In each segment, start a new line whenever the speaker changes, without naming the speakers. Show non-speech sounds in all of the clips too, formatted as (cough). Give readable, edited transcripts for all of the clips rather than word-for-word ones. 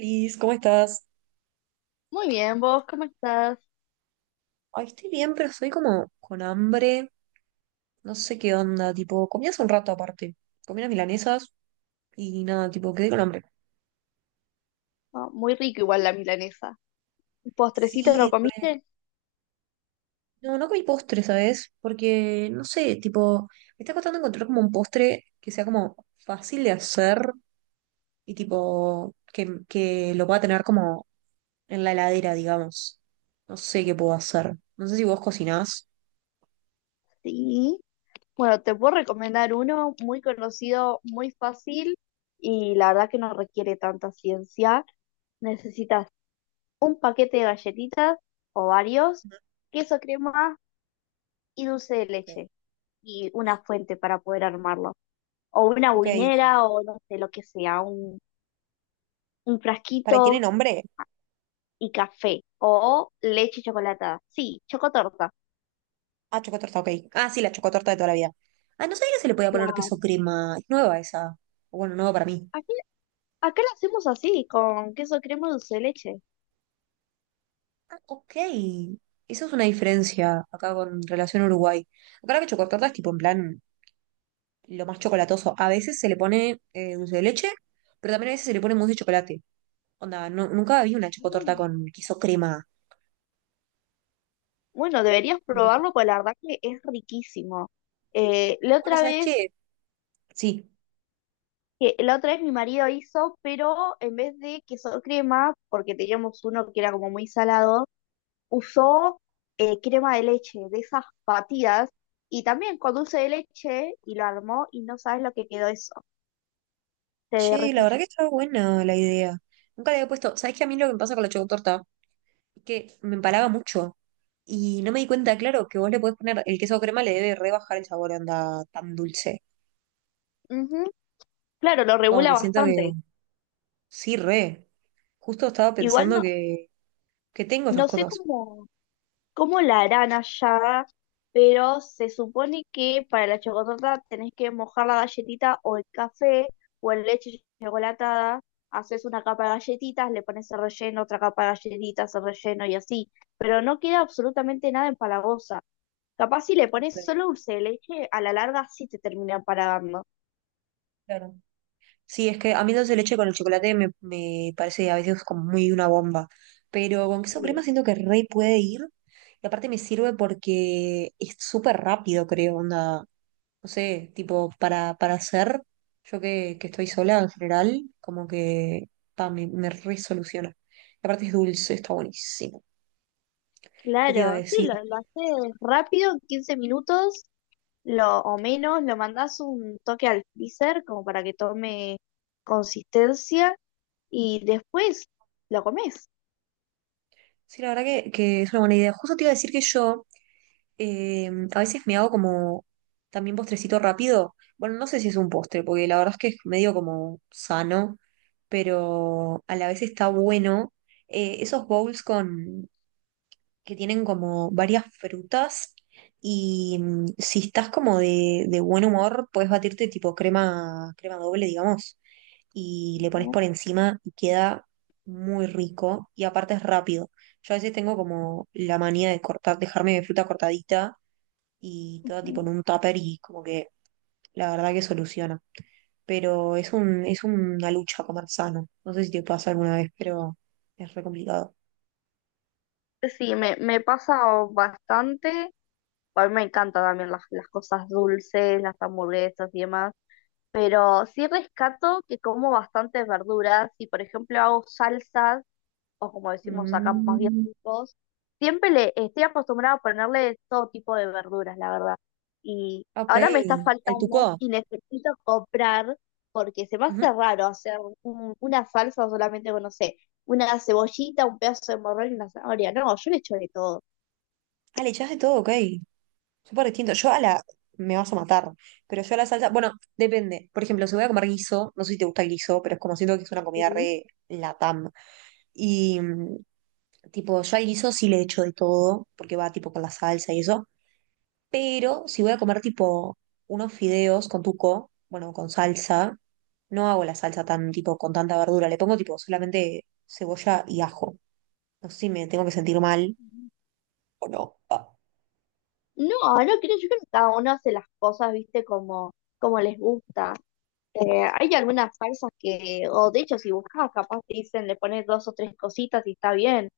Liz, ¿cómo estás?
Muy bien, vos, ¿cómo estás?
Ay, estoy bien, pero estoy como con hambre. No sé qué onda, tipo, comí hace un rato aparte. Comí unas milanesas y nada, tipo, quedé con hambre.
Ah, muy rico igual la milanesa. ¿Un ¿Postrecito no
Sí, re-
comiste?
no, no comí postre, ¿sabes? Porque, no sé, tipo, me está costando encontrar como un postre que sea como fácil de hacer y tipo, que lo pueda tener como en la heladera, digamos. No sé qué puedo hacer. No sé si vos cocinás.
Sí. Bueno, te puedo recomendar uno muy conocido, muy fácil y la verdad que no requiere tanta ciencia. Necesitas un paquete de galletitas o varios, queso crema y dulce de
Ok.
leche y una fuente para poder armarlo. O una
Ok.
buinera o no sé, lo que sea, un
¿Para tiene
frasquito
nombre?
y café o leche chocolatada. Sí, chocotorta.
Ah, chocotorta, ok. Ah, sí, la chocotorta de toda la vida. Ah, no sabía que se le podía poner queso crema. Es nueva esa. Bueno, nueva para mí.
Aquí, acá lo hacemos así, con queso crema dulce de leche.
Ah, ok. Esa es una diferencia acá con relación a Uruguay. Acá la que chocotorta es tipo en plan lo más chocolatoso. A veces se le pone dulce de leche, pero también a veces se le pone mousse de chocolate. Onda, no, nunca vi una chocotorta
Mm.
con queso crema.
Bueno, deberías
Me pare-
probarlo, pues la verdad que es riquísimo. Eh, la
Bueno,
otra
¿sabes
vez,
qué? Sí.
la otra vez mi marido hizo, pero en vez de queso crema, porque teníamos uno que era como muy salado, usó crema de leche, de esas batidas, y también con dulce de leche, y lo armó, y no sabes lo que quedó eso. Te
Che, la
derretís.
verdad que está buena la idea. Nunca le había puesto. ¿Sabes qué? A mí lo que me pasa con la chocotorta que me empalaba mucho. Y no me di cuenta, claro, que vos le podés poner el queso crema, le debe rebajar el sabor, anda tan dulce.
Ujú. Claro, lo
Como
regula
que siento
bastante.
que sí, re. Justo estaba
Igual
pensando
no,
que tengo esas
no sé
cosas.
cómo. cómo la harán allá, pero se supone que para la chocotorta tenés que mojar la galletita o el café o en leche chocolatada, haces una capa de galletitas, le pones el relleno, otra capa de galletitas, el relleno y así, pero no queda absolutamente nada empalagosa. Capaz si le
Justo
pones
ahí,
solo dulce de leche, a la larga sí te termina empalagando.
claro. Sí, es que a mí dulce de leche con el chocolate me parece a veces como muy una bomba. Pero con queso crema
Sí,
siento que re puede ir. Y aparte me sirve porque es súper rápido, creo, onda. No sé, tipo, para hacer, yo que estoy sola en general, como que pa, me resoluciona. Y aparte es dulce, está buenísimo. ¿Qué te iba a
claro, sí,
decir?
lo haces rápido, en 15 minutos o menos, lo mandás un toque al freezer como para que tome consistencia y después lo comés.
Sí, la verdad que es una buena idea. Justo te iba a decir que yo eh, a veces me hago como también postrecito rápido. Bueno, no sé si es un postre, porque la verdad es que es medio como sano, pero a la vez está bueno. Esos bowls con que tienen como varias frutas y mm, si estás como de buen humor, puedes batirte tipo crema, crema doble, digamos, y le pones
Ujú,
por encima y queda muy rico y aparte es rápido. Yo a veces tengo como la manía de cortar, dejarme mi fruta cortadita y toda tipo
ujú.
en un tupper y como que la verdad que soluciona. Pero es un, es una lucha comer sano. No sé si te pasa alguna vez, pero es re complicado.
Sí, me pasa bastante. A mí me encantan también las cosas dulces, las hamburguesas y demás. Pero sí rescato que como bastantes verduras y, por ejemplo, hago salsas o como decimos acá más bien
Mm,
todos, siempre le estoy acostumbrada a ponerle todo tipo de verduras, la verdad. Y
ok,
ahora me está
el
faltando
tuco.
y necesito comprar porque se me
Ujú.
hace raro hacer una salsa solamente con, no sé, una cebollita, un pedazo de morrón y una zanahoria. No, yo le echo de todo.
Ah, le echás de todo, ok. Súper distinto. Yo a la. Me vas a matar. Pero yo a la salsa. Bueno, depende. Por ejemplo, si voy a comer guiso, no sé si te gusta el guiso, pero es como siento que es una comida
Sí.
re latam. Y mm, tipo, yo al guiso sí le echo de todo, porque va tipo con la salsa y eso. Pero si voy a comer tipo unos fideos con tuco, bueno, con salsa, no hago la salsa tan tipo con tanta verdura. Le pongo tipo solamente cebolla y ajo. No sé si me tengo que sentir mal o no. Ah,
No, no creo, yo creo que cada uno hace las cosas, viste, como les gusta. Hay algunas salsas que, o de hecho, si buscas, capaz te dicen, le pones dos o tres cositas y está bien.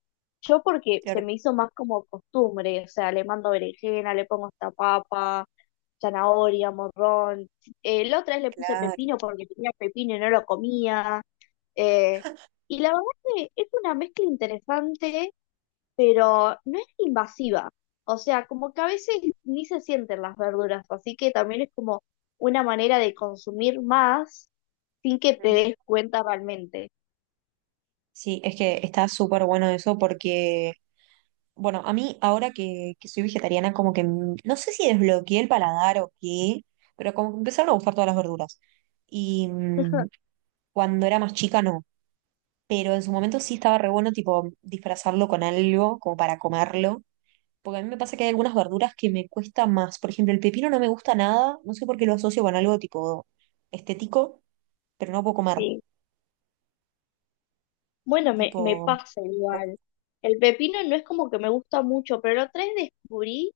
Yo porque se
claro,
me hizo más como costumbre, o sea, le mando berenjena, le pongo esta papa, zanahoria, morrón. La otra vez le puse
claro.
pepino porque tenía pepino y no lo comía. eh, y la verdad que es una mezcla interesante pero no es invasiva. O sea, como que a veces ni se sienten las verduras, así que también es como una manera de consumir más sin que te
Ujú.
des cuenta realmente.
Sí, es que está súper bueno eso porque, bueno, a mí ahora que soy vegetariana, como que m- no sé si desbloqueé el paladar o qué, pero como que empezaron a gustar todas las verduras. Y mm,
(laughs)
cuando era más chica no, pero en su momento sí estaba re bueno, tipo, disfrazarlo con algo, como para comerlo, porque a mí me pasa que hay algunas verduras que me cuesta más. Por ejemplo, el pepino no me gusta nada, no sé por qué lo asocio con algo tipo estético, pero no puedo comer.
Sí. Bueno, me
Tipo,
pasa igual. El pepino no es como que me gusta mucho, pero la otra vez descubrí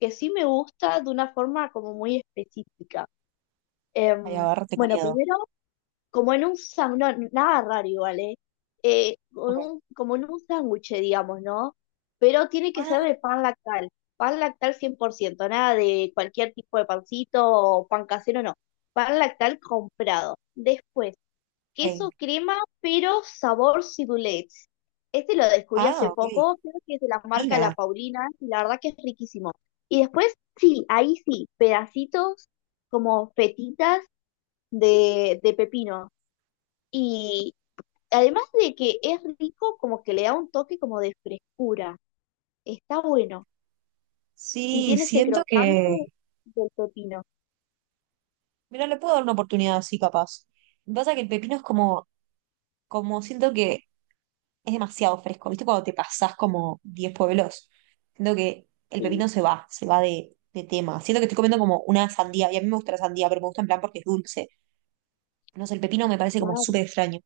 que sí me gusta de una forma como muy específica.
ay, a
Em,
ver, tengo
bueno,
miedo.
primero como en un sándwich, nada raro igual, ¿eh? Eh, con
Ok.
un- como en un sándwich, digamos, ¿no? Pero tiene que
Ah,
ser de pan lactal 100% nada de cualquier tipo de pancito o pan casero, no, pan lactal comprado. Después, queso
ok.
crema, pero sabor ciboulette. Este lo descubrí
Ah,
hace
ok.
poco, creo que es de la marca La
Fina.
Paulina, y la verdad que es riquísimo. Y después, sí, ahí sí, pedacitos como fetitas de pepino. Y además de que es rico, como que le da un toque como de frescura. Está bueno. Y
Sí,
tiene ese
siento
crocante
que.
del pepino.
Mira, le puedo dar una oportunidad así, capaz. Lo que pasa es que el pepino es como, como siento que es demasiado fresco. ¿Viste cuando te pasás como 10 pueblos? Siento que el
Sí,
pepino se va de tema. Siento que estoy comiendo como una sandía. Y a mí me gusta la sandía, pero me gusta en plan porque es dulce. No sé, el pepino me parece como
claro,
súper extraño.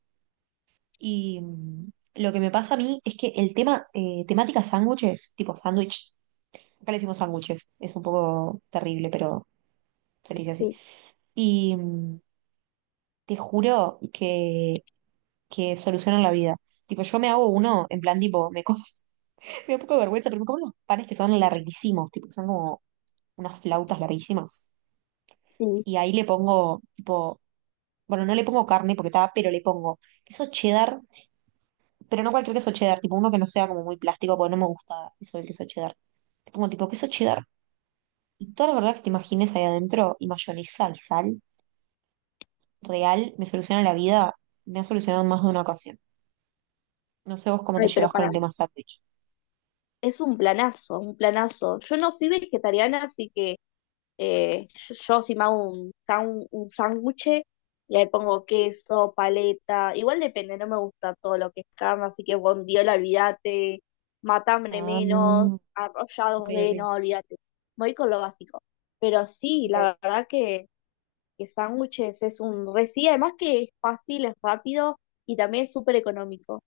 Y mm, lo que me pasa a mí es que el tema, temática sándwiches, tipo sándwich, acá le decimos sándwiches, es un poco terrible, pero se le dice así.
sí,
Y mm, te juro que solucionan la vida. Tipo, yo me hago uno, en plan, tipo, me, co- (laughs) me da un poco de vergüenza, pero me como unos panes que son larguísimos, tipo, que son como unas flautas larguísimas.
sí.
Y ahí le pongo, tipo, bueno, no le pongo carne porque está, pero le pongo queso cheddar, pero no cualquier queso cheddar, tipo uno que no sea como muy plástico, porque no me gusta eso del queso cheddar. Le pongo tipo queso cheddar y todas las verdad que te imagines ahí adentro y mayonesa y sal real me soluciona la vida, me ha solucionado en más de una ocasión. No sé vos cómo te
Ay, pero
llevas con
para,
el tema sándwich.
es un planazo, un planazo. Yo no soy vegetariana, así que yo si me hago un sándwich, le pongo queso, paleta, igual depende, no me gusta todo lo que es carne, así que bondiola, olvídate, matambre
Ah,
menos,
ok,
arrollados de,
ok.
no, olvídate. Voy con lo básico. Pero sí,
Ok.
la verdad que, sándwiches es un re, sí, además que es fácil, es rápido y también es súper económico.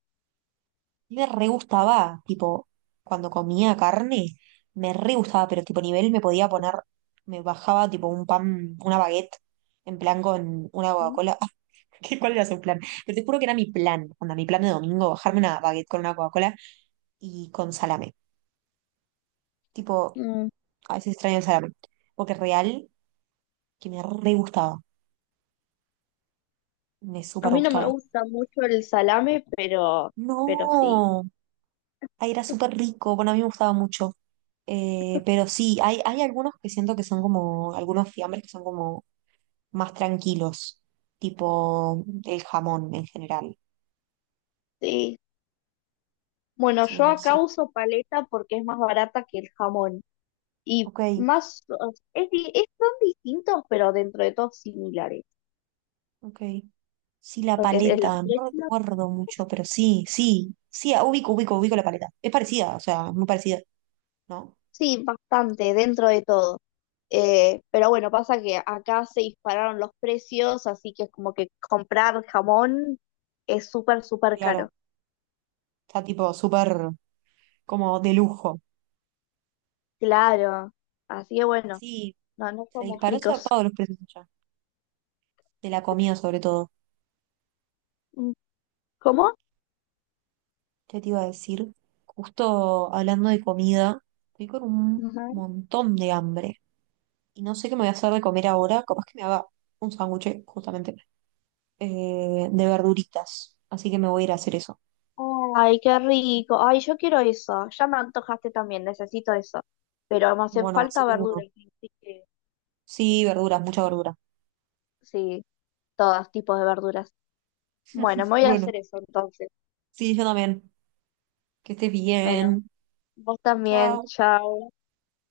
Me re gustaba, tipo, cuando comía carne, me re gustaba, pero tipo nivel me podía poner, me bajaba tipo un pan, una baguette, en plan con una
Ujú.
Coca-Cola. (laughs) ¿Qué- ¿Cuál era su plan? Pero te juro que era mi plan, onda, mi plan de domingo, bajarme una baguette con una Coca-Cola y con salame. Tipo,
Mm,
a veces extraño el salame, porque real que me re gustaba, me
A
súper
mí no me
gustaba.
gusta mucho el salame, pero sí.
No, ahí era súper rico, bueno, a mí me gustaba mucho. Pero sí, hay algunos que siento que son como, algunos fiambres que son como más tranquilos, tipo el jamón en general.
Sí, bueno,
Sí,
yo
no
acá
sé.
uso paleta porque es más barata que el jamón. Y
Ok,
más, o sea, son distintos, pero dentro de todo similares.
ok. Sí, la
Porque en los
paleta, no
precios,
recuerdo mucho, pero sí, sí, sí, ah, ubico, ubico, ubico la paleta. Es parecida, o sea, muy parecida, ¿no?
sí, bastante, dentro de todo. Pero bueno, pasa que acá se dispararon los precios, así que es como que comprar jamón es súper, súper
Claro,
caro.
está tipo súper como de lujo.
Claro. Así que bueno,
Sí,
no, no
se
somos
disparó
ricos.
zarpado los precios allá, de la comida sobre todo.
Mm, ¿Cómo?
¿Qué te iba a decir? Justo hablando de comida, estoy con un montón de hambre y no sé qué me voy a hacer de comer ahora. Capaz que me haga un sándwich, justamente, de verduritas. Así que me voy a ir a hacer eso.
Ay, qué rico. Ay, yo quiero eso. Ya me antojaste también, necesito eso. Pero me hacen
Bueno, así
falta
que uno.
verduras, así que eh,
Sí, verduras, mucha verdura.
sí, todos tipos de verduras. Bueno, me voy a
Bueno,
hacer eso entonces.
sí, yo también. Que estés
Bueno,
bien.
vos también,
Chao.
chao.